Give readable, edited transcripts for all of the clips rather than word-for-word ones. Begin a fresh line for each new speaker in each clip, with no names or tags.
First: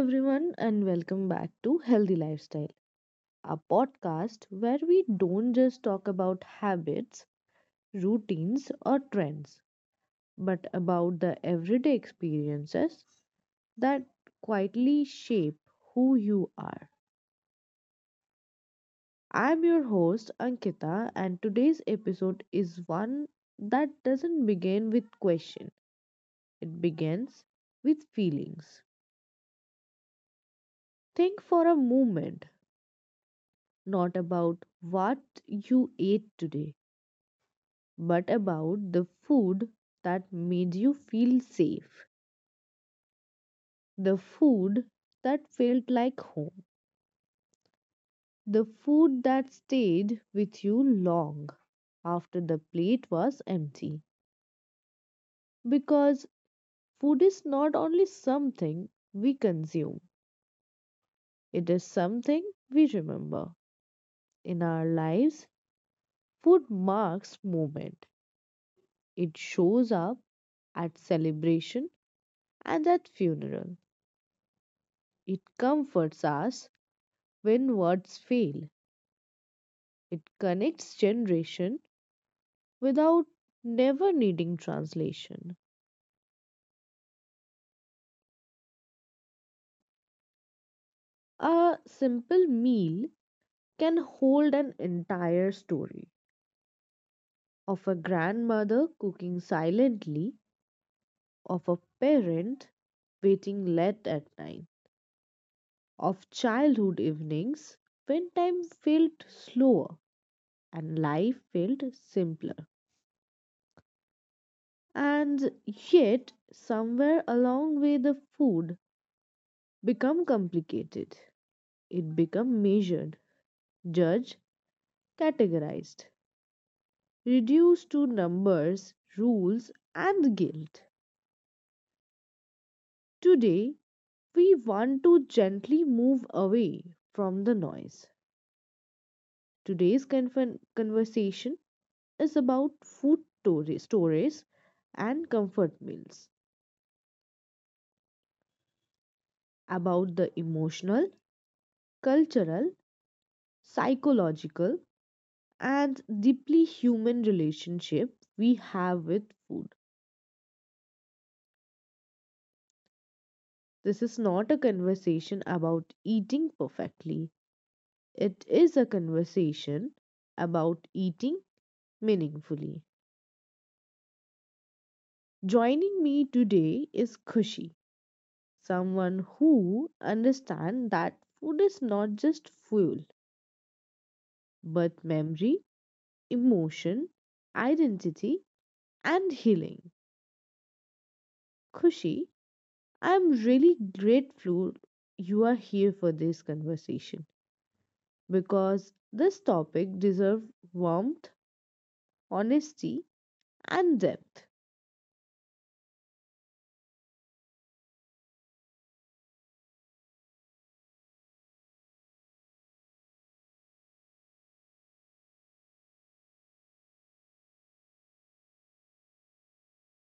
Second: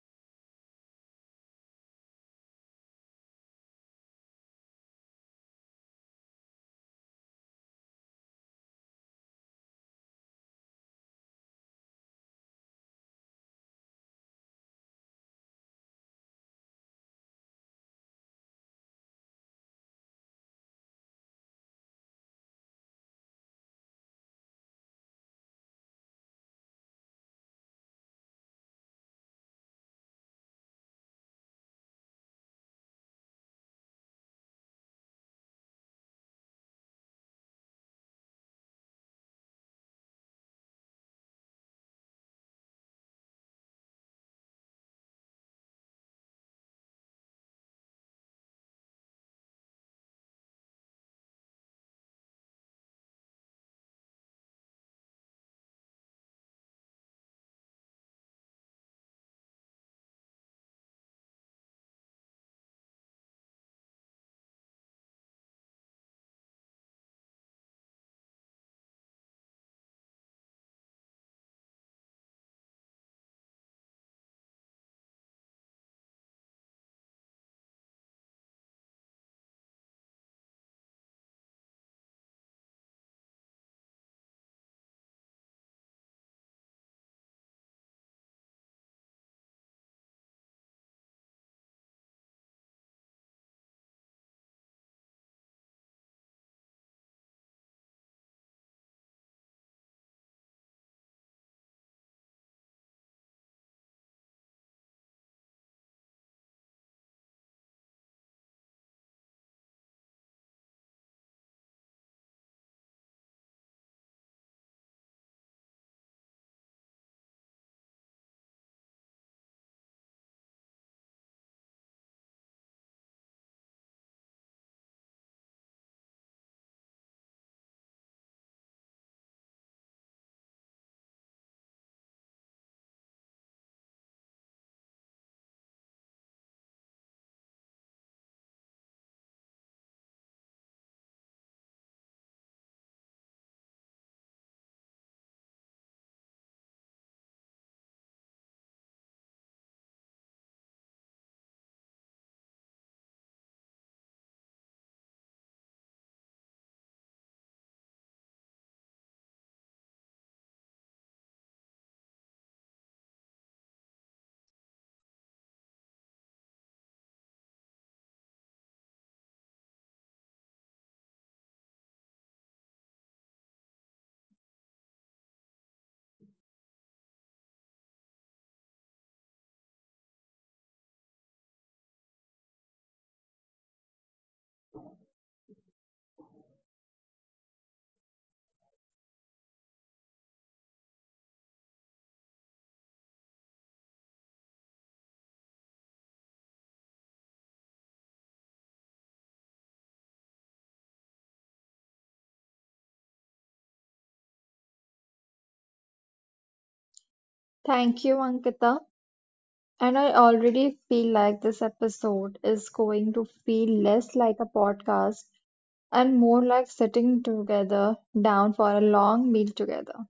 everyone, and welcome back to Healthy Lifestyle, a podcast where we don't just talk about habits, routines, or trends, but about the everyday experiences that quietly shape who you are. I'm your host, Ankita, and today's episode is one that doesn't begin with question, it begins with feelings. Think for a moment, not about what you ate today but about the food that made you feel safe, the food that felt like home, the food that stayed with you long after the plate was empty. Because food is not only something we consume, it is something we remember. In our lives, food marks moment. It shows up at celebration and at funeral. It comforts us when words fail. It connects generation without never needing translation. A simple meal can hold an entire story of a grandmother cooking silently, of a parent waiting late at night, of childhood evenings when time felt slower and life felt simpler. And yet, somewhere along the way, the food become complicated. It become measured, Judge, categorized, reduced to numbers, rules, and guilt. Today, we want to gently move away from the noise. Today's conversation is about food stories and comfort meals, about the emotional, cultural, psychological, and deeply human relationship we have with food. This is not a conversation about eating perfectly. It is a conversation about eating meaningfully. Joining me today is Kushi, someone who understands that food is not just fuel, but memory, emotion, identity, and healing. Kushi, I am really grateful you are here for this conversation because this topic deserves warmth, honesty, and depth.
Thank you, Ankita. And I already feel like this episode is going to feel less like a podcast and more like sitting together down for a long meal together.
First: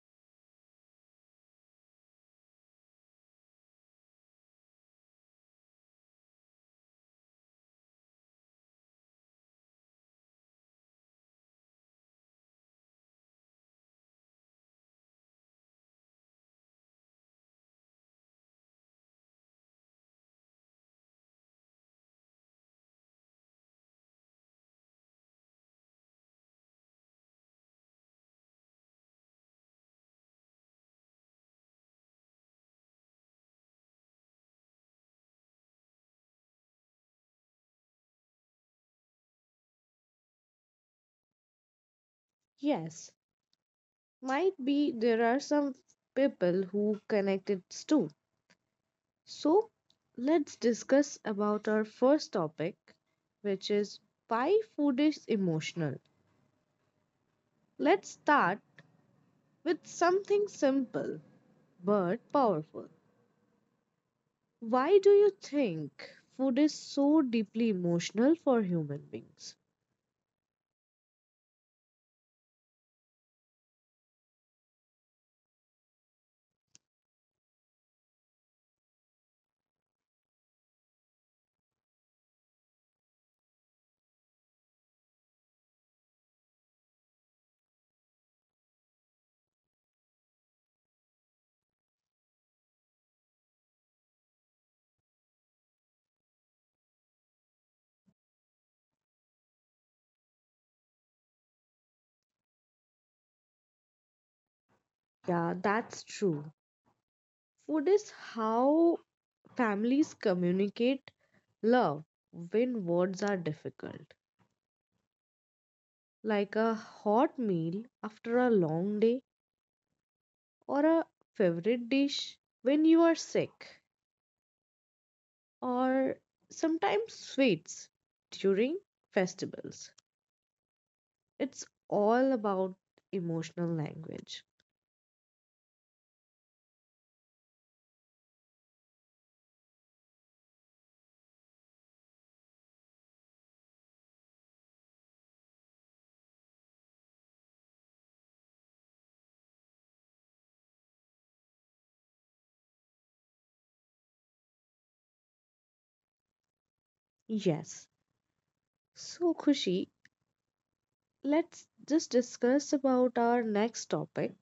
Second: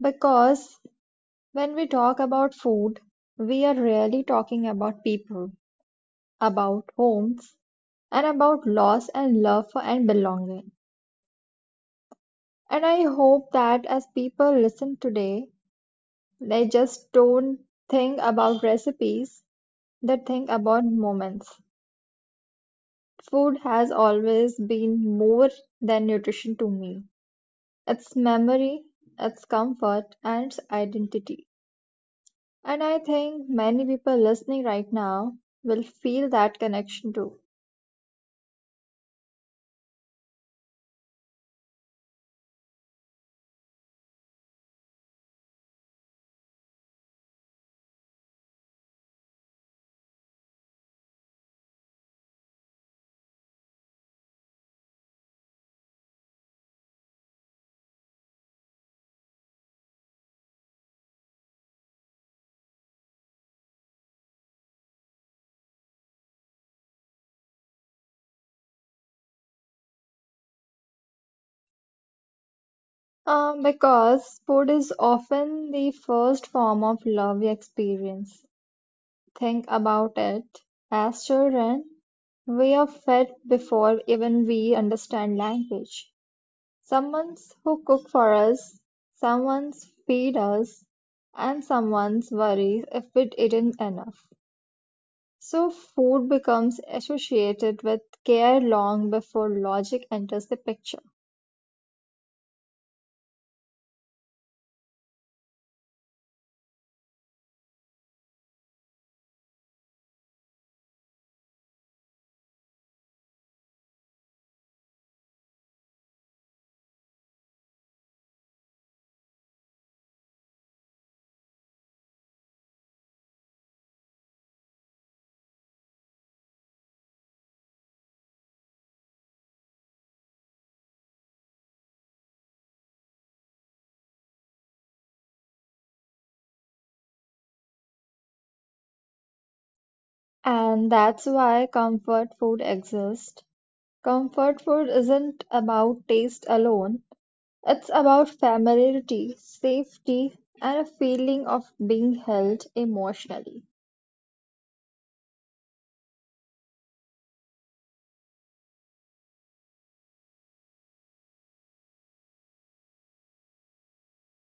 Because when we talk about food, we are really talking about people, about homes, and about loss and love for and belonging. And I hope that as people listen today, they just don't think about recipes, they think about moments. Food has always been more than nutrition to me. It's memory, it's comfort, and it's identity. And I think many people listening right now will feel that connection too.
Yes, might be there are some people who connect it too. So let's discuss about our first topic, which is why food is emotional. Let's start with something simple but powerful. Why do you think food is so deeply emotional for human beings?
Because food is often the first form of love we experience. Think about it. As children, we are fed before even we understand language. Someone's who cook for us, someone's feed us, and someone's worries if we eaten enough. So food becomes associated with care long before logic enters the picture.
Yeah, that's true. Food is how families communicate love when words are difficult. Like a hot meal after a long day or a favorite dish when you are sick, or sometimes sweets during festivals. It's all about emotional language.
And that's why comfort food exists. Comfort food isn't about taste alone. It's about familiarity, safety, and a feeling of being held emotionally.
Yes. So Khushi, let's just discuss about our next topic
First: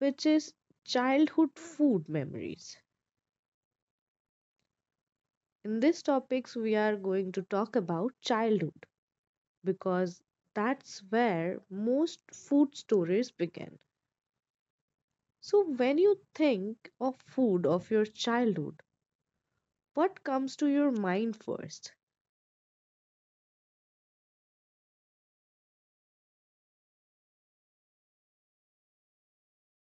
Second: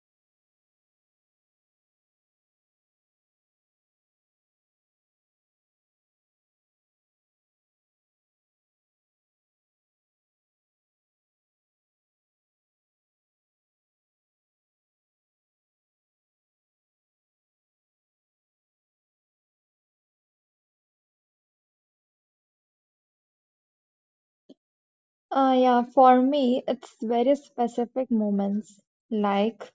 which is childhood food memories. In this topics we are going to talk about childhood because that's where most food stories begin. So, when you think of food of your childhood, what comes to your mind first?
Yeah, for me, it's very specific moments like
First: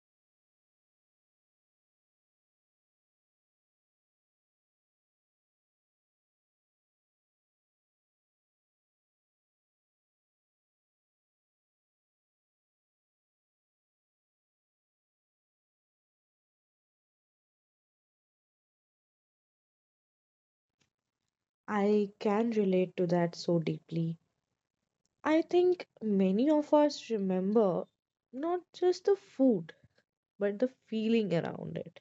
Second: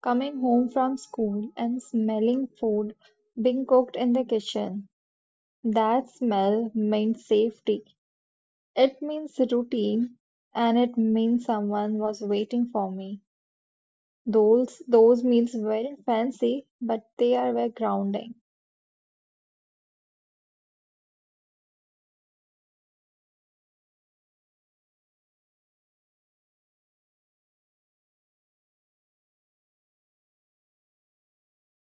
coming home from school and smelling food being cooked in the kitchen. That smell means safety, it means routine, and it means someone was waiting for me. Those meals weren't fancy, but they are very grounding.
I can relate to that so deeply. I think many of us remember not just the food, but the feeling around it.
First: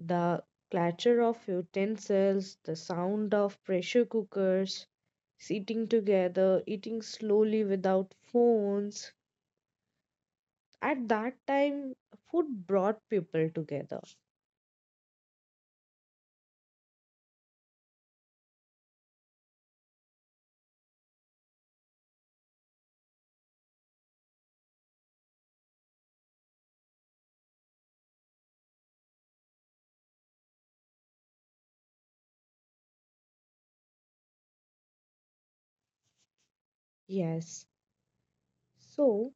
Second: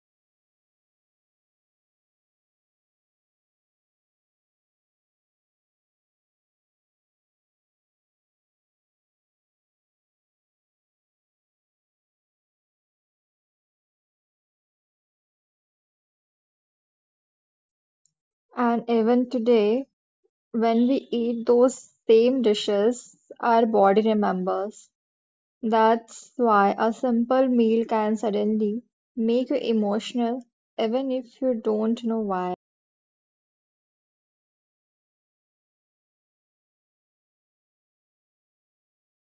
The clatter of utensils, the sound of pressure cookers, sitting together, eating slowly without phones, at that time food brought people together.
And even today, when we eat those same dishes, our body remembers. That's why a simple meal can suddenly make you emotional, even if you don't know why.
Yes. So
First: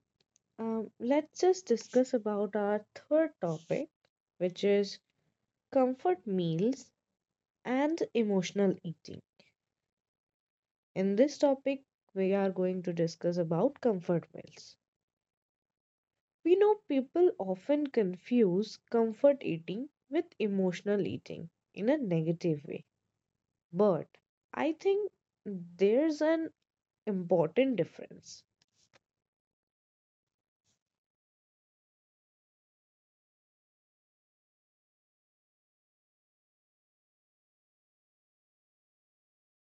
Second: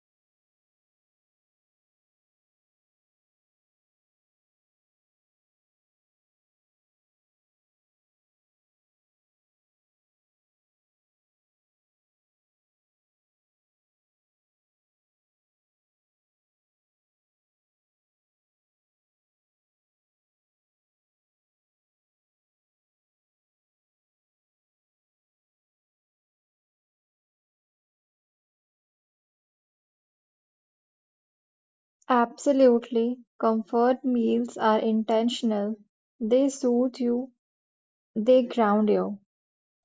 let's just discuss about our third topic which is comfort meals and emotional eating. In this topic we are going to discuss about comfort meals. We know people often confuse comfort eating with emotional eating in a negative way, but I think there's an important difference.
Absolutely. Comfort meals are intentional. They soothe you, they ground you.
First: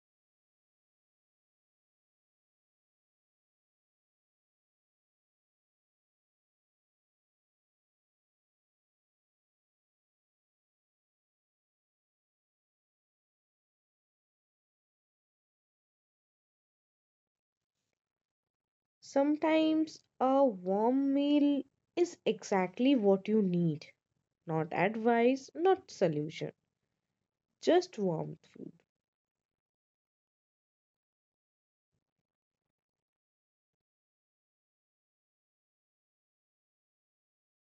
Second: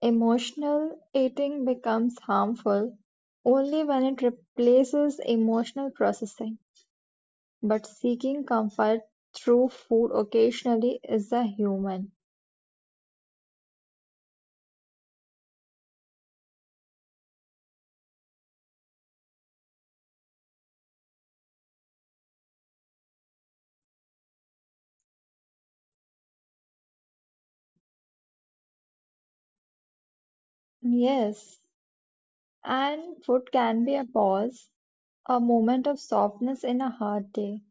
Emotional eating becomes harmful only when it replaces emotional processing. But seeking comfort through food occasionally is a human.
Sometimes a warm meal is exactly what you need. Not advice, not solution, just warm food.
Yes. And food can be a pause, a moment of softness in a hard day.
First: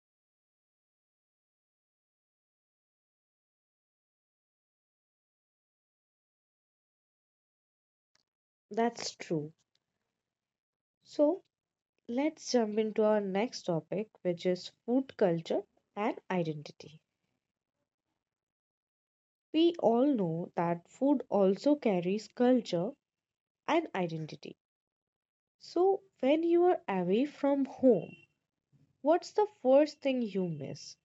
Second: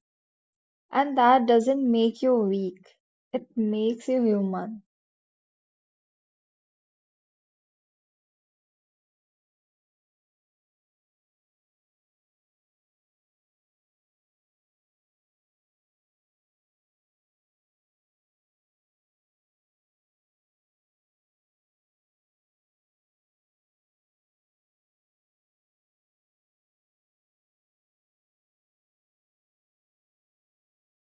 And that doesn't make you weak, it makes you human.
That's true. So let's jump into our next topic, which is food culture and identity. We all know that food also carries culture and identity. So when you are away from home, what's the first thing you miss?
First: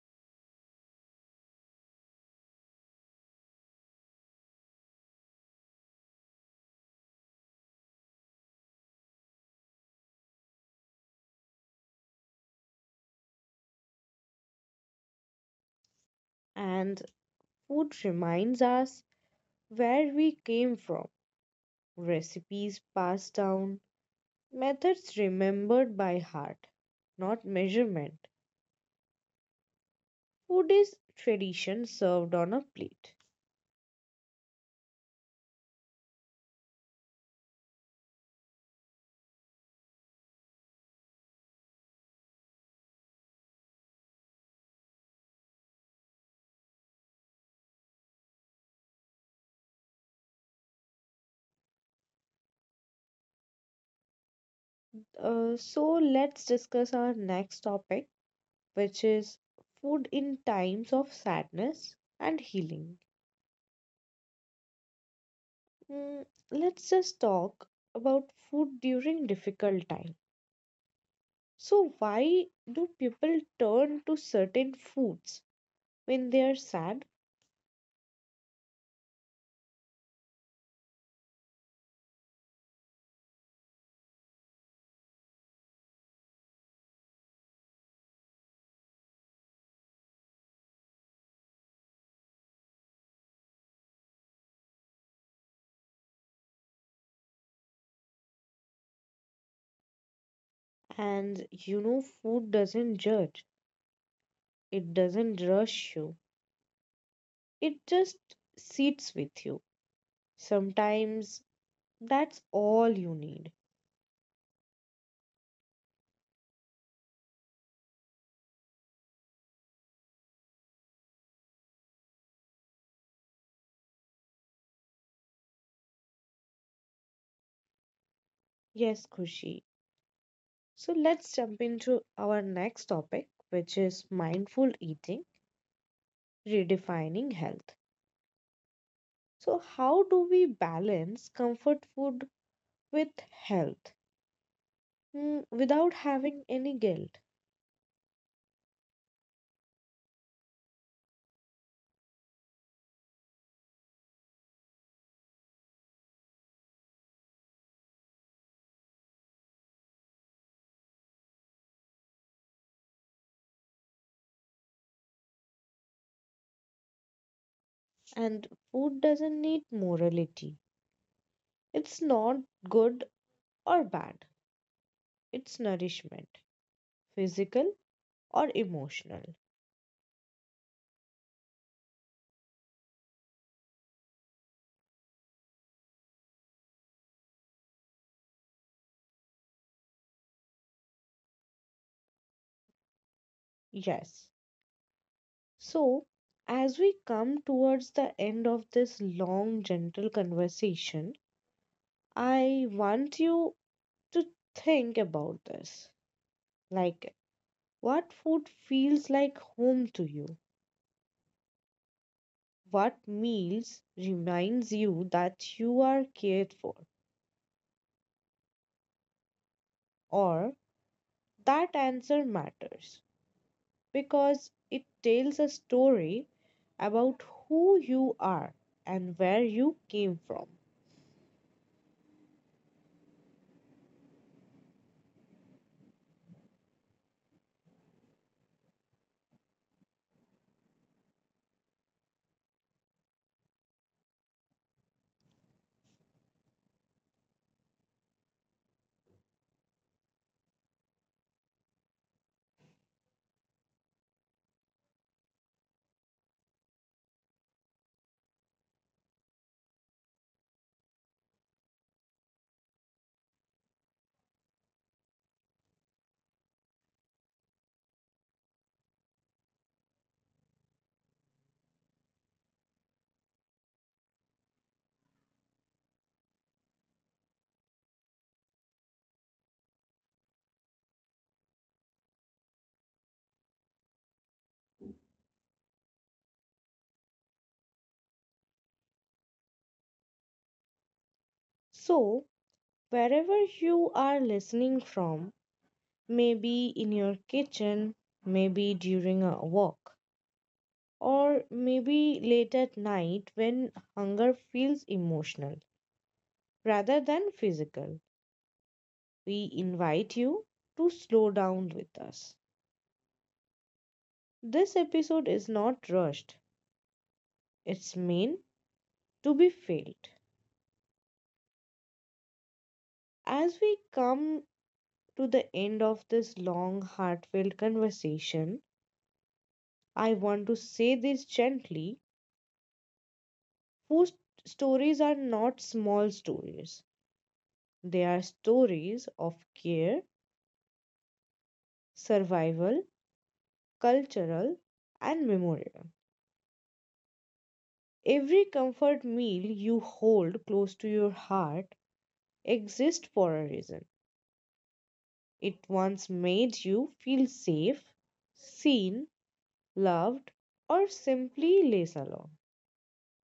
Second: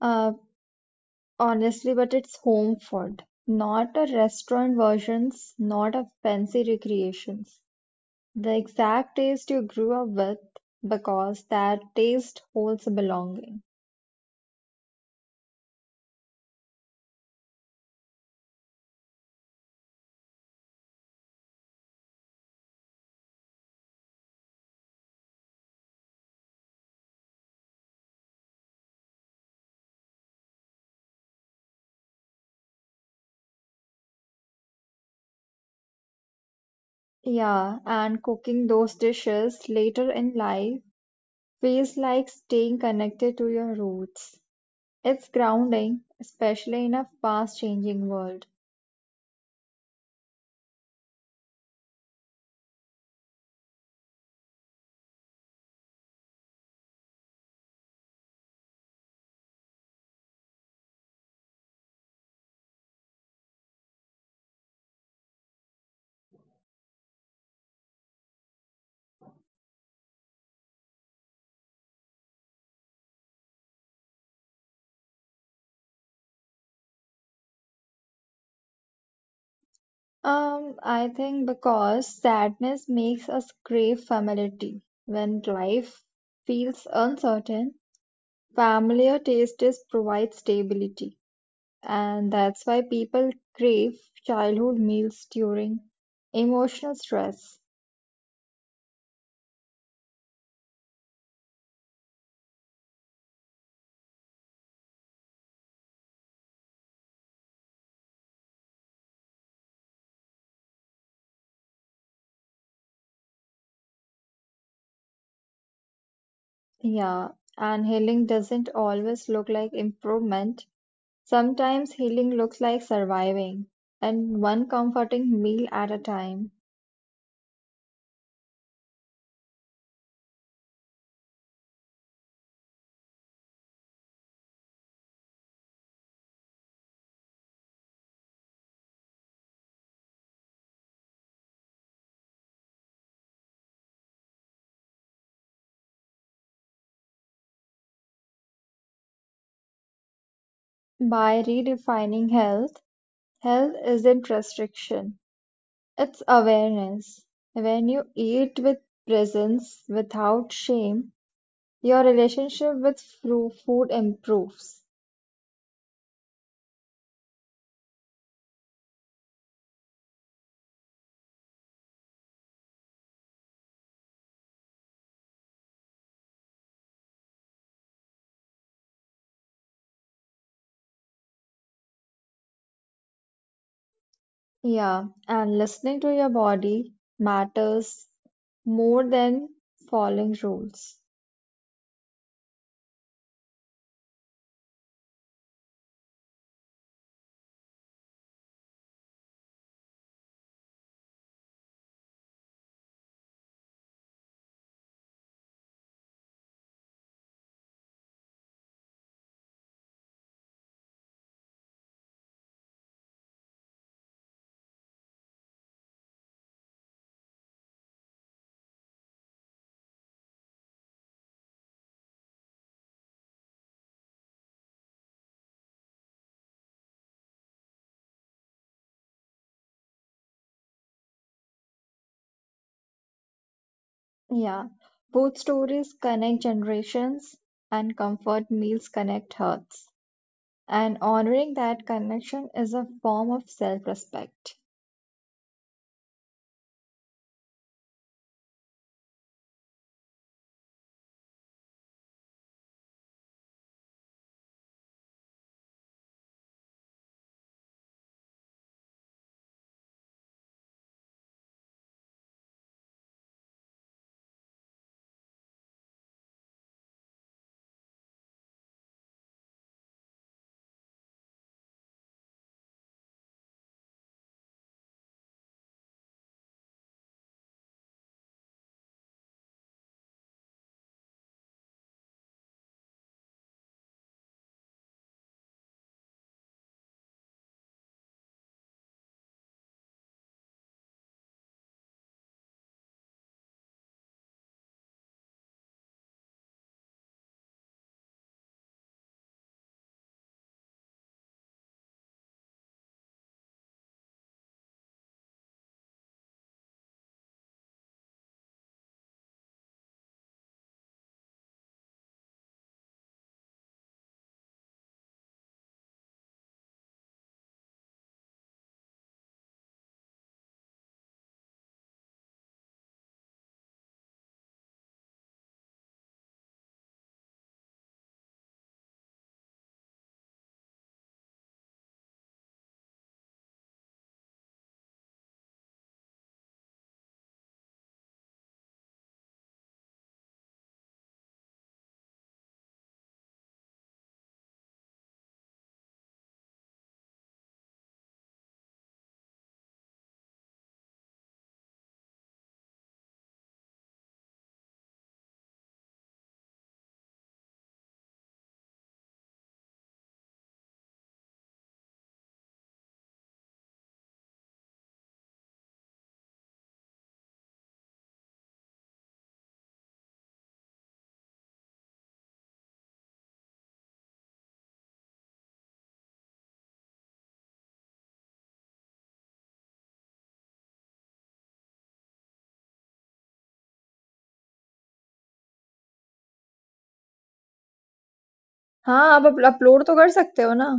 Uh, Honestly, but it's home food, not a restaurant versions, not a fancy recreations. The exact taste you grew up with, because that taste holds belonging.
And food reminds us where we came from, recipes passed down, methods remembered by heart, not measurement. Food is tradition served on a plate.
Yeah, and cooking those dishes later in life feels like staying connected to your roots. It's grounding, especially in a fast-changing world.
So let's discuss our next topic, which is food in times of sadness and healing. Mm, let's just talk about food during difficult time. So why do people turn to certain foods when they are sad?
I think because sadness makes us crave familiarity. When life feels uncertain, familiar tastes provide stability, and that's why people crave childhood meals during emotional stress.
And you know, food doesn't judge. It doesn't rush you, it just sits with you. Sometimes that's all you need.
Yeah, and healing doesn't always look like improvement. Sometimes healing looks like surviving, and one comforting meal at a time.
Yes, Kushi. So let's jump into our next topic, which is mindful eating, redefining health. So, how do we balance comfort food with health, without having any guilt?
By redefining health, health isn't restriction, it's awareness. When you eat with presence, without shame, your relationship with food improves.
And food doesn't need morality, it's not good or bad, it's nourishment, physical or emotional.
Yeah, and listening to your body matters more than following rules.
Yes. So, as we come towards the end of this long, gentle conversation, I want you to think about this. Like, what food feels like home to you? What meals reminds you that you are cared for? Or that answer matters because it tells a story about who you are and where you came from.
Yeah, food stories connect generations and comfort meals connect hearts. And honoring that connection is a form of self-respect.
So, wherever you are listening from, maybe in your kitchen, maybe during a walk, or maybe late at night when hunger feels emotional rather than physical, we invite you to slow down with us. This episode is not rushed, it's meant to be felt. As we come to the end of this long, heartfelt conversation, I want to say this gently. Food stories are not small stories, they are stories of care, survival, cultural, and memorial. Every comfort meal you hold close to your heart exists for a reason. It once made you feel safe, seen, loved, or simply less alone.
हाँ, आप up upload तो कर सकते हो ना।